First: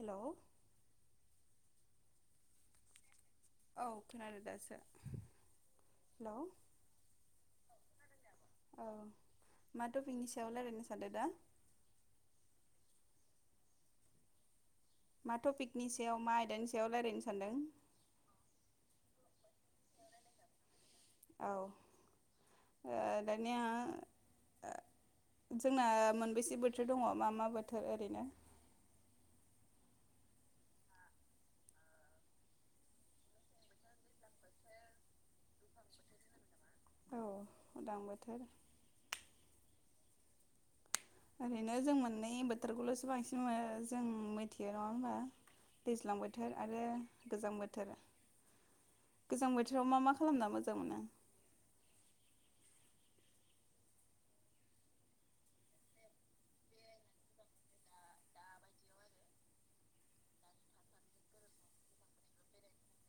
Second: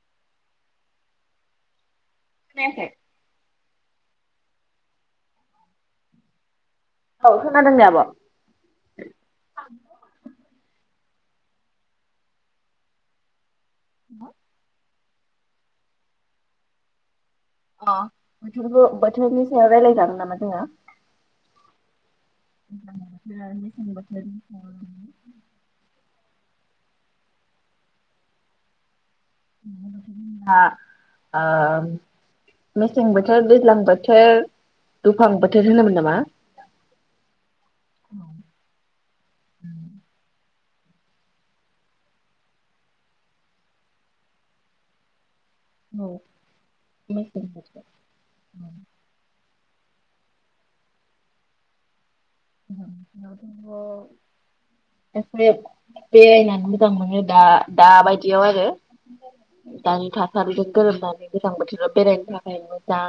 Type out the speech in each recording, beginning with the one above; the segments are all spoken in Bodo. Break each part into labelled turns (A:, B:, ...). A: हेलौ
B: खोनायाखै
A: औ खोनदों दासो हेलौ
B: औ खोनादों दे आब'। अ
A: औ मा टफिकनि सायाव रायलायनो सान [unintelligible]
B: [unintelligible]
A: मा टपिकनि सायाव मा आयदानि सायाव रायलायनो सानदों?
B: अ बोथोरबो बोथोरनि सायाव रायलायजागोन नामा जोङो
A: औ ओ दानिया
B: मेसें बोथोरनि सायाव
A: ओ जोंना मोनबेैसे बोथ थोर दङ मा मा बोथोर ओरैनो
B: ओ मेसें बोथोर दैज्लां बोथोर दुफां बोथोर होनोमोन नामा।
A: औ उदां बोथोर ओरैनो जों मोननै बोथोरखौल'सो बांसिन मो जों मिथियो नङा होमबा।
B: औ
A: दैज्लां बोथोर आरो गोजां बोथोर गोजां बोथोर बोथोराव मा मा खालामना मोजां मोनो
B: गोजां बोथोरावथ' एसे बेरायनानै मोजां मोनो दा दाबायदियाव आरो दानि थासारिखौ गोरोबनानै गोजां बोथोराव बेरायनो थाखाय मोजां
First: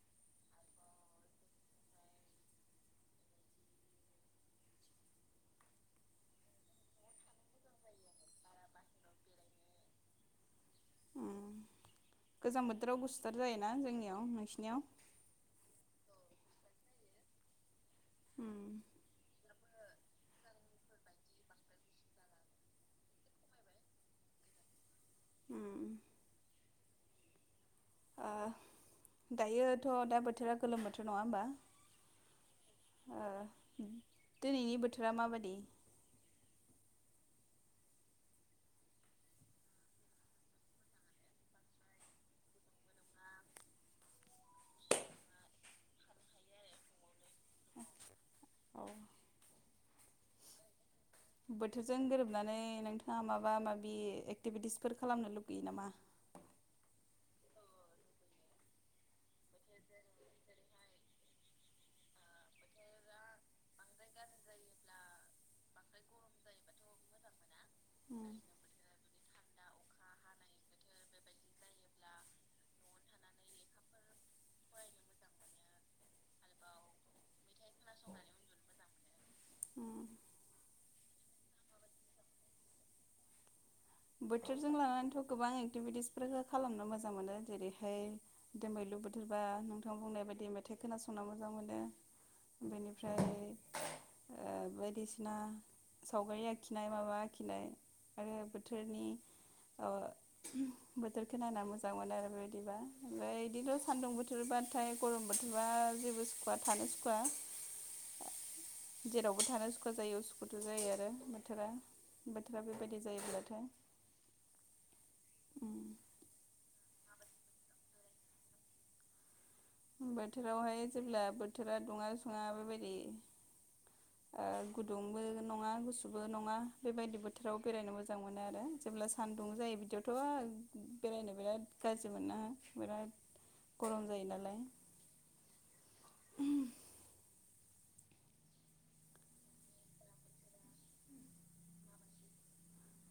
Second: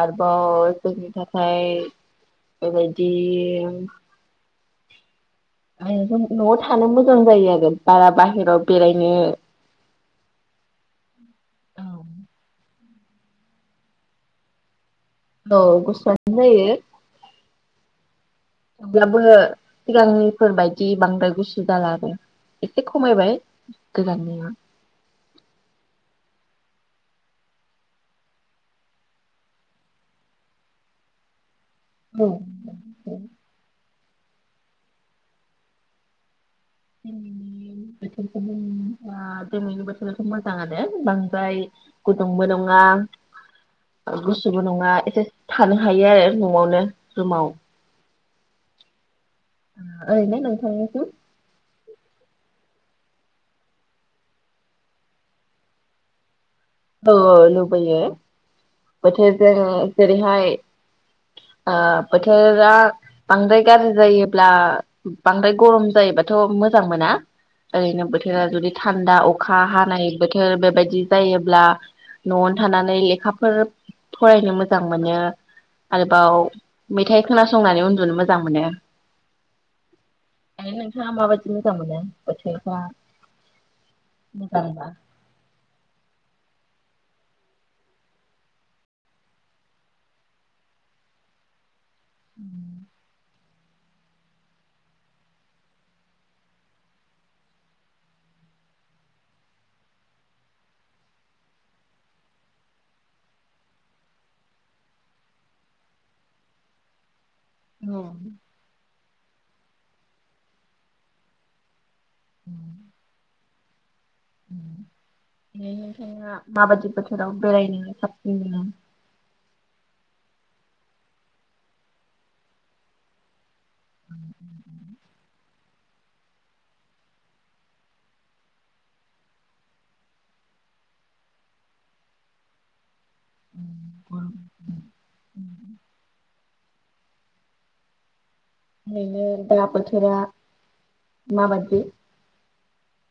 B: आरोबाव जोंनि थाखाय बेबायदि -दि आ न'आव थानो मोजां जायो आरो बारा बाहेराव बेरायनो
A: उम
B: औ
A: गोजां बोथोराव गुसुथार जायोना जोंनियाव नोंसिनियाव
B: औ गसुवानो जायो
A: उम
B: अब्लाबो सिगांनिफोरबायायदि बांद्राय गुसु जाला आरो एसे खमायबाय गोजाननिया
A: उम ओ दायोथ' दा बोथोरा गोलोम बोथोर नङा होमबा
B: औ
A: ओ दिनैनि बोथोरा माबादि
B: दिनैनि बोथोरखौ दिनैनि बोथोराथ' मोजाङानो बांद्राय गुदुंबो नङा गुसुबो नङा एसे थानो हायो आरो न'आवनो रुमाव
A: औ
B: ओरैनो नोंथांनिसिम
A: बोथोरजों गोरोबनानै नोंथाङा माबा माबि एक्टिभिटिसफोर खालामनो लुगैयो नामा
B: औ औ लुबैयो बोथोरजों जेरैहाय ओ बोथोरा बांद्राय गाज्रि जायोब्ला बांद्राय गरम जायोबाथ' मोजां मोना ओरैनो
A: उम
B: बोथोरा जुदि थान्दा अखा हानाय बोथोर बेबायदि जायो ल्बा न'आवनो थानानै लेखाफोर फरायनो मोजां मोनो आरोबाव मेथाइ खोनासंनानै उन्दुनो मोजां मोनो
A: उम
B: माबायदि मोजां मोनो बोथोरफ्रा
A: बोथोरजों
B: मोजांबा
A: लानानैथ' गोबां एकटिभिटिसफोर हो खालामनो मोजां मोनो जेरैहाय दोमैलु बोथोरबा नोंथां बुंनाय बायदि मेथाइ खोनासंनो मोजां मोनो बेनिफ्राय बायदिसिना सावगारि आखिनाय माबा आखिनाय आरो बोथोरनि ओ बोथोरखौ नायना मोजां मोन आरो बेबायदिबा ओमफ्राय बिदिनो' सान्दुं बोथोरबाथाय गरम बोथोरबा जेबो सुखुवा थानो सुखुवा
B: ओमफ्राय
A: जेरावबो थानो सुखा जायो उसुखुथु जायो आरो बोथोरा बोथोरा बेबायदि जायोब्लाथ' द [inaudible]
B: उम ना माबादि फोराव बेरायनोङ साबसिन नङ
A: बोथोरावहाय जेब्ला बोथोरा दुङा सङा बेबायदि ओ गुदुंबो नङा गुसुबो नङा बेबायदि बोथोराव बेरायनो मोजां मोनो आरो जेब्ला सानदुं जायो बिदियावथ' बेरायनो बिराद गाज्रि मोना बिराद गरम जायो नालाय
B: ओरैनो दा बोथोरा माबायाददि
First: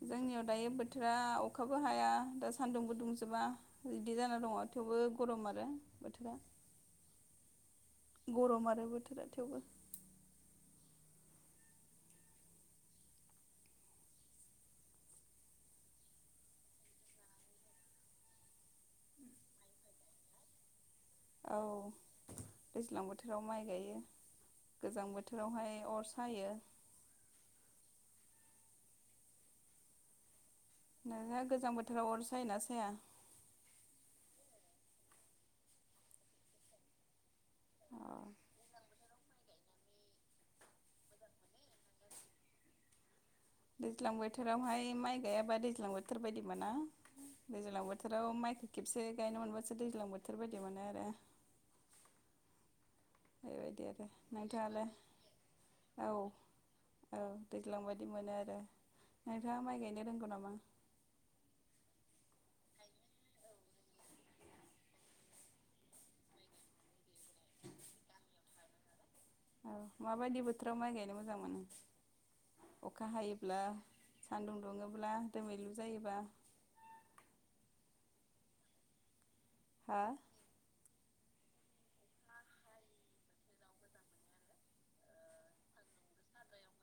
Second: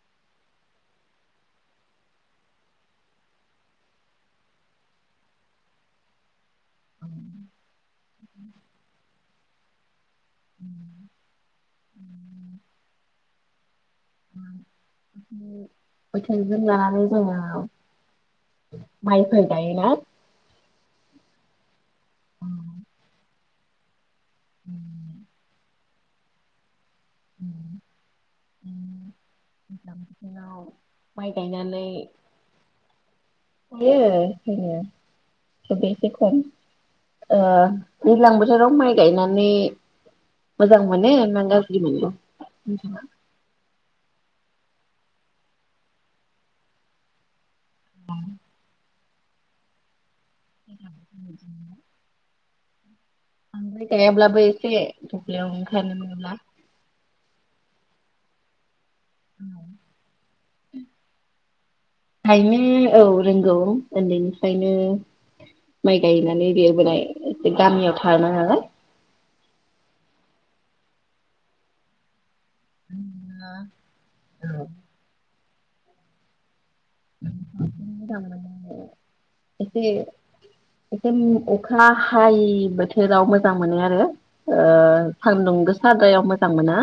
A: जोंनियाव दायो बोथोरा अखाबो हाया दा सान्दुंबो दुंजोबा बिदि जाना दङ थेवबो गरम आरो बोथोरा गरम आरो बोथोरा थेवबो
B: बोथिं जोंना जोङो माइफोर गायोना
A: औ दैज्लां बोथोर राव माइ गायो गोजां बोथोरावहाय अर सायो
B: नाव
A: नोंहा गोजां बोथोराव अर सायोना साया
B: बेनो ससेसे खम ओ
A: अ
B: दैज्लां बोथोराव माइ गायनानै मोजां मोनो ना गाज्रि मोनो?
A: दैज्लां बोथोरावहाय माइ गाययाबा दैज्लां बोथोर बायदि मोना दैज्लां बोथोराव माइखौ खेबसे गायनो मोनबासो दैज्लां बोथोर। बोथोरबायदि मोनो आरो। बेबायदि
B: बांद्राय
A: आरो
B: गायाब्लाबो एसे
A: नोंथाङालाय
B: दुब्लियाव
A: औ
B: ओंखारनो ना
A: औ दैज्लां बायदि मोनो आरो नोंथाङा माइ गायनो रोंगौ नामा?
B: गायनो औ रोंगौ उन्दैनिफ्रायनो माइ गायनानै देरबोनाय गामियाव थानाङाना।
A: औ माबायदि बोथोराव माइ गायनो मोजां मोनो अखा हायोब्ला सान्दुं दुङोब्ला दोमैलु जायोबा
B: माखौ मोजां मोनो नोंलाय एसे
A: हा
B: एसे अखा हायै बोथोराव मोजां मोनो आरो ओ सान्दुं गोसाद्रायाव मोजां मोना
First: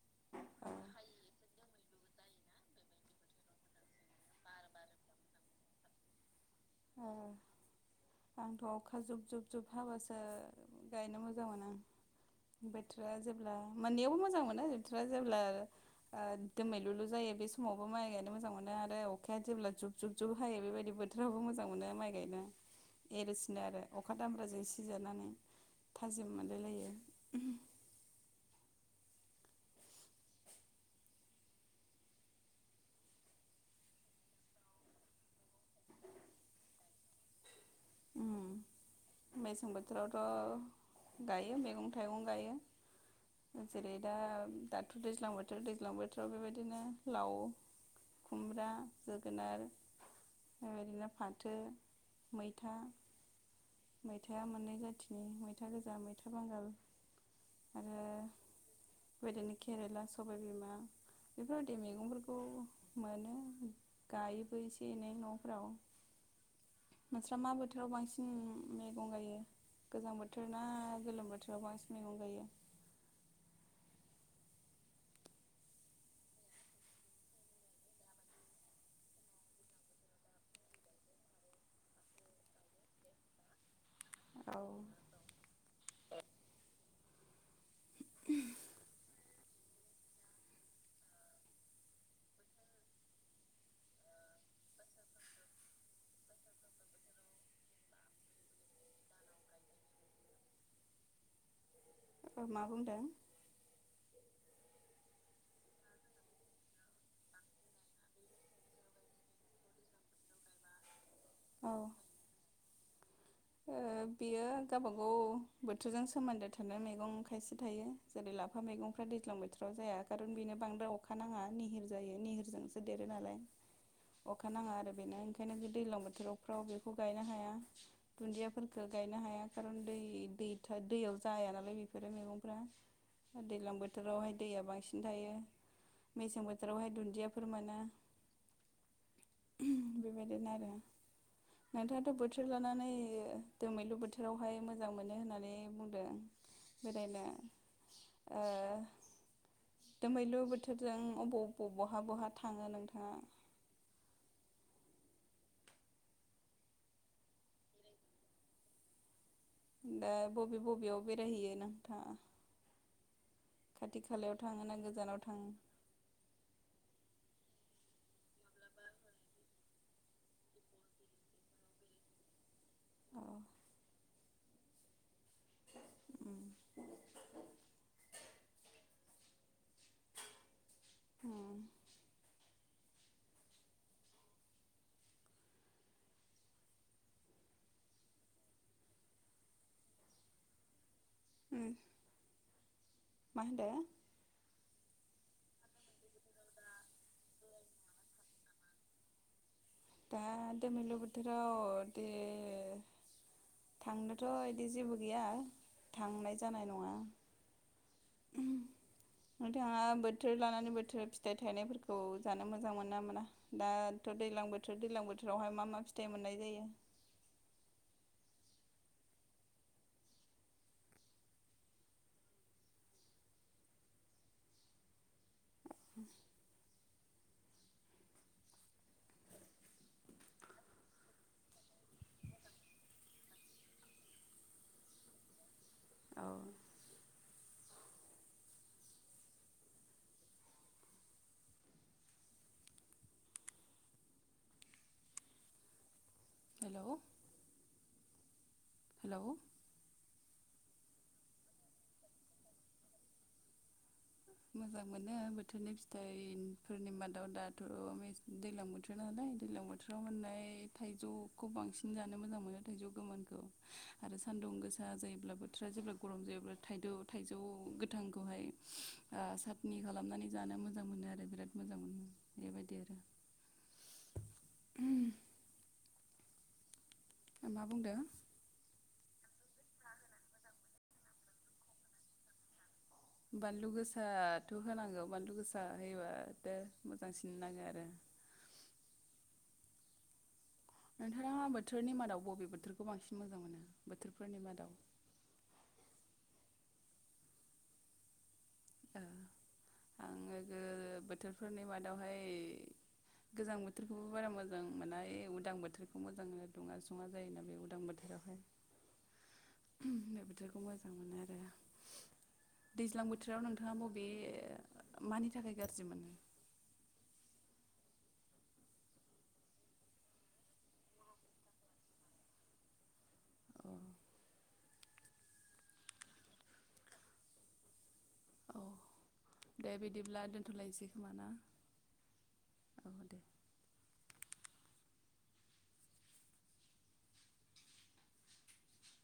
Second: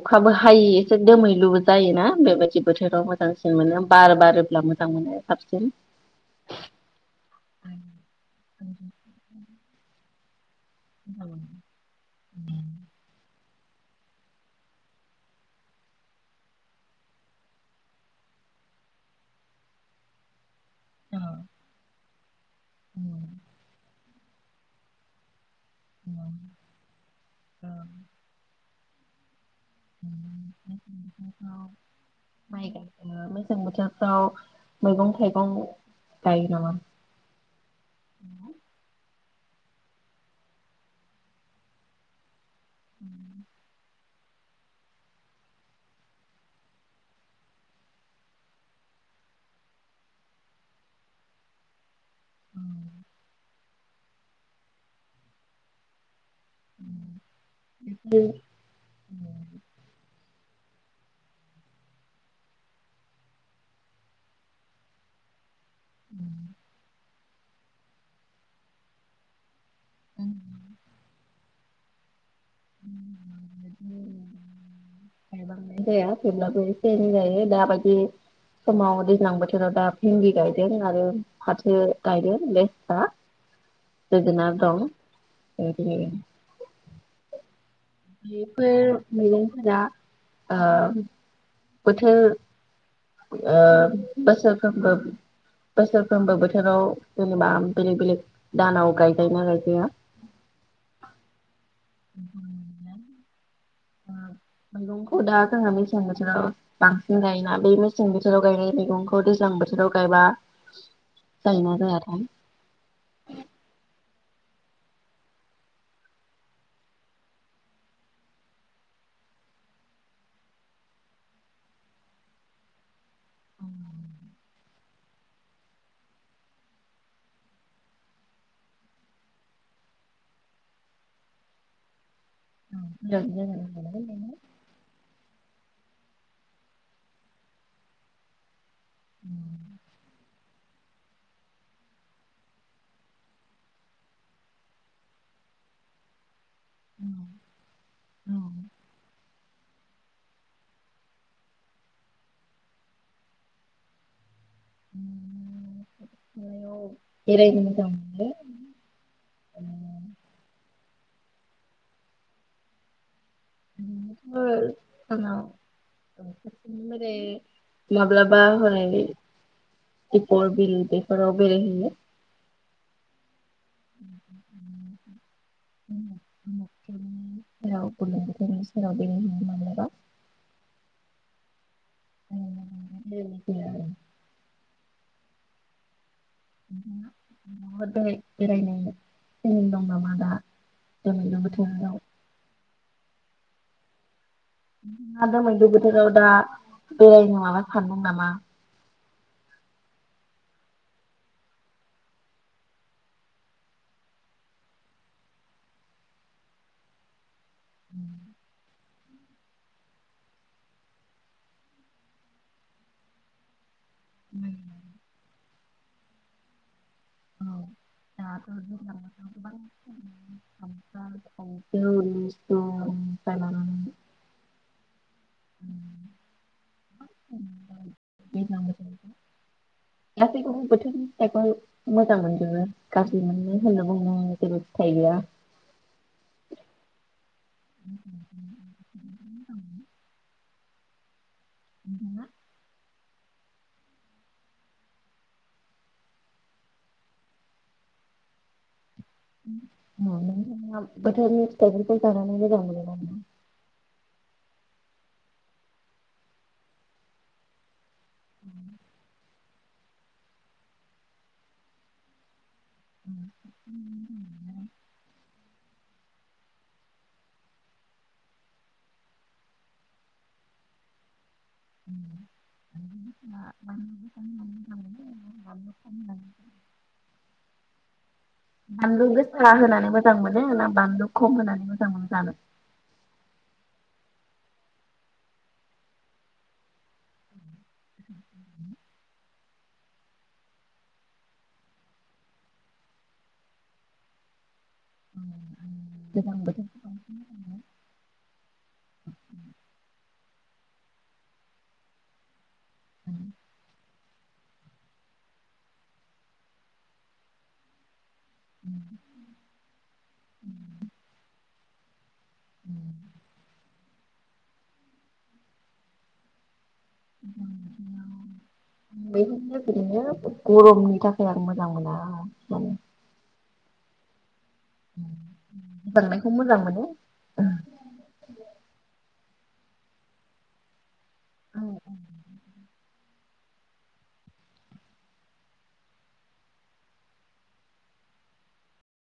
B: अखाबो हायि
A: औ
B: एसे दोमैलु जायोना बेबायदि बोथोराव मोजांसिन मोनो बार बारोब्ला मोजां मोनो साबसिन
A: हा आंथ' अखा जुब जुब जुब हाबासो गायनो मोजां मोनो आं बोथोरा जेबो अब्ला मोन्नैयावबो मोजां मोनो बथोरा जेब्ला ओ दोमैलुलु जायो बे समावबो माइ गायनो मोजां मोनो आरो अखाया जेब्ला जुब जुब जुब हायो बेबायदि बोथोरावबो मोजां दा माइ गायनो एरसिनो आरो अखा दामब्राजों सिजानानै थाजिम मोनलायलायो
B: मेसें बोथोरफ्राव माइ गायो मेसें बोथोरफ्राव मैगं थाइगं गायो नामा
A: उम
B: [unintelligible]
A: मेसें बोथोरावथ' गायो मैगं थाइगं गायो।
B: नामा
A: जेरै दा दाथ' दैज्लां बोथोर दैज्लां बोथोराव बेबायदिनो लाव खुमब्रा जोगोनार बेबायदिनो फाथो मैथ था मैथा मोननै जाथिनि मैथा गोजा मैथ मैथा बांगाल आरो बेदिनो केरेला सबाय बिमा बेफोरबायदि मैगंफोरखौ मोनो गायोबो एसे एनै न'फोराव
B: उम
A: मोनसे दा मा बोथोराव बांसिन मैगं गायो गोजां बोथोर ना गोलोम बोथोराव बांसिन मैगं गायो
B: [unintelligible] गायबांनाय जाया थेब्लाबो एसे एनै जायो दाबायदि समाव दैज्लां बोथोराव दा भिनदि गायदों आरो फाथो गायदों लेस्रा जोगोनार दं
A: औ
B: ओमफ्राय बेफोर मैगंफोरा ओ बोथोर ओ बोसोरफ्रोमबो बोसोरफ्रोमबो बोथोराव जेनेबा बेलेग बेलेग दानाव गायजायो ना गायजाया
A: मा बुंदों
B: [unintelligible] ओ मैगंखौ दा जोंहा मेसें बोथोराव बांसिन गायोना बे मेसें बोथोराव गायनाय मैगंखौ दैज्लां बोथोराव गायबा जायो
A: औ
B: ना जायाथाय
A: ओ बेयो गावबा गाव बोथोरजों सोमोन्दो थानाय मैगं खायसे थायो जेरै लाफा मैगंफ्रा दैज्लां बोथोराव जाया खारन बेनो बांद्राय अखा नाङा निहिर जायो निहिरजोंसो देरो नालाय अखा नाङा आरो बेनो ओंखायनो दैज्लां बोथोरावफ्राव बेखौ गायनो हाया दुन्दियाफोरखो गायनो हाया खारन दैथ दैयाव जाया नालाय बेफोरो मैगं फ्रा दैज्लां बोथोरावहाय दैया बांसिन थायो मेसें बोथोरावहाय दुन्दियाफोर मोनो बेबायदिनो आरो नोंथाङाथ' बोथोर लानानै दो दोमैलु बोथोरावहाय मोजां मोनो होननानै बुंदों बेरायनो ओ दोमैलु बोथोरजों अबाव अबाव बहा बहा थाङो नोंथाङा
B: उम बेरायनो मोजां मोनो
A: दा बबे बबेयाव बेराय हैयो नोंथाङा खाथि खालायाव
B: [inaudible]
A: थाङो ना गोजानाव थाङो
B: माब्लाबा हरै दिपर बिल बेफोरा बेरायहयो
A: औ
B: [inaudible]
A: उम
B: बेनि सेराव बेनिनो माब्लाबा
A: औ
B: [inaudible] [inaudible] बेरायनाय ओरैनो दं नामा दा? दोमैलु बोथोराव
A: माहोनदो?
B: नोंथाङा दोमैलु बोथोराव दा बेरायनो माबा सानदों नामा?
A: दा दमैलु बोथोराव दे थांनोथ' इदि जेबो गैया थांनाय जानाय नङा उम नोंथाङा बोथोर लानानै बोथोर फिथाइ थायनायफोरखौ जानो मोजां मोना मोना दा थ दैलां बो बोथोरावहाय मा मा फिथाइ मोननाय जायो?
B: औ दाथ गोबां गोबां [unintelligible] खानथाल थाइजौ लिसुनिफ्राय लानानै
A: [inaudible]
B: दैज्लां बोथोरनिखौ गासैखौबो बोथोरनि फिथाइखौ मोजां मोनजोबो गाज्रि मोनो होनना बुंनो जेबो फिथाइ गैया
A: औ
B: नोंथाङा
A: हेलौ हेलौ
B: [unintelligible] बोथोरनि फिथाइफोरखौ जानानै मोजां मोनोदा नोंथां?
A: मोजां मोनो बोथोरनि फिथाइफोरनि मादाव दाथ मे दैलां बोथोरनालाय दैलां बोथोराव मोननाय थाइजौखौ बांसिन जानो मोजां मोनो थाइजौ गोमोनखौ आरो सान्दुं गोसा जायोब्लाबो बोथोरा जेब्ला गरम जायोब्ला थाइदौ थाइजौ गोथांखौहाय आ सातनि खालामनानै जानो मोजां मोनो आरो बिराद मोजां मोनो बेबायदि आरो
B: [unintelligible]
A: ओ मा बुंदों?
B: सा होनानै मोजां मोनो ना बानलु खम होनानै मोजां मोनो जानो?
A: बानलु गोसाथ होनांगौ बानलु गोसा होयोबाथ मोजांसिन नाङो आरो। नोंथाङा बोथोरनि मादाव बबे बोथोरखौ बांसिन मोजां मोनो बोथोरफोरनि मादाव
B: गोजां बोथोर
A: आङोबो बोथोरफोरनि मादावहाय गोजां बोथोरखौबो बारा मोजां मोना उदां बोथोरखौ मोजांमोनो दुङा सङा जायोनालाय बे उदां बोथोरावहाय।
B: [inaudible]
A: बोथोरखौ मोजां मोनो आरो दैज्लां बोथोर राव नोंथाङा बबे मानि थाखाय गाज्रि मोनो?
B: [unintelligible] गरमनि थाखाय आं मोजां मोना
A: अ
B: गोजांनायखौ मोजां मोनो।
A: औ दे बिदिब्ला दोनथ लायनोसै खोमाना?
B: औ
A: [inaudible]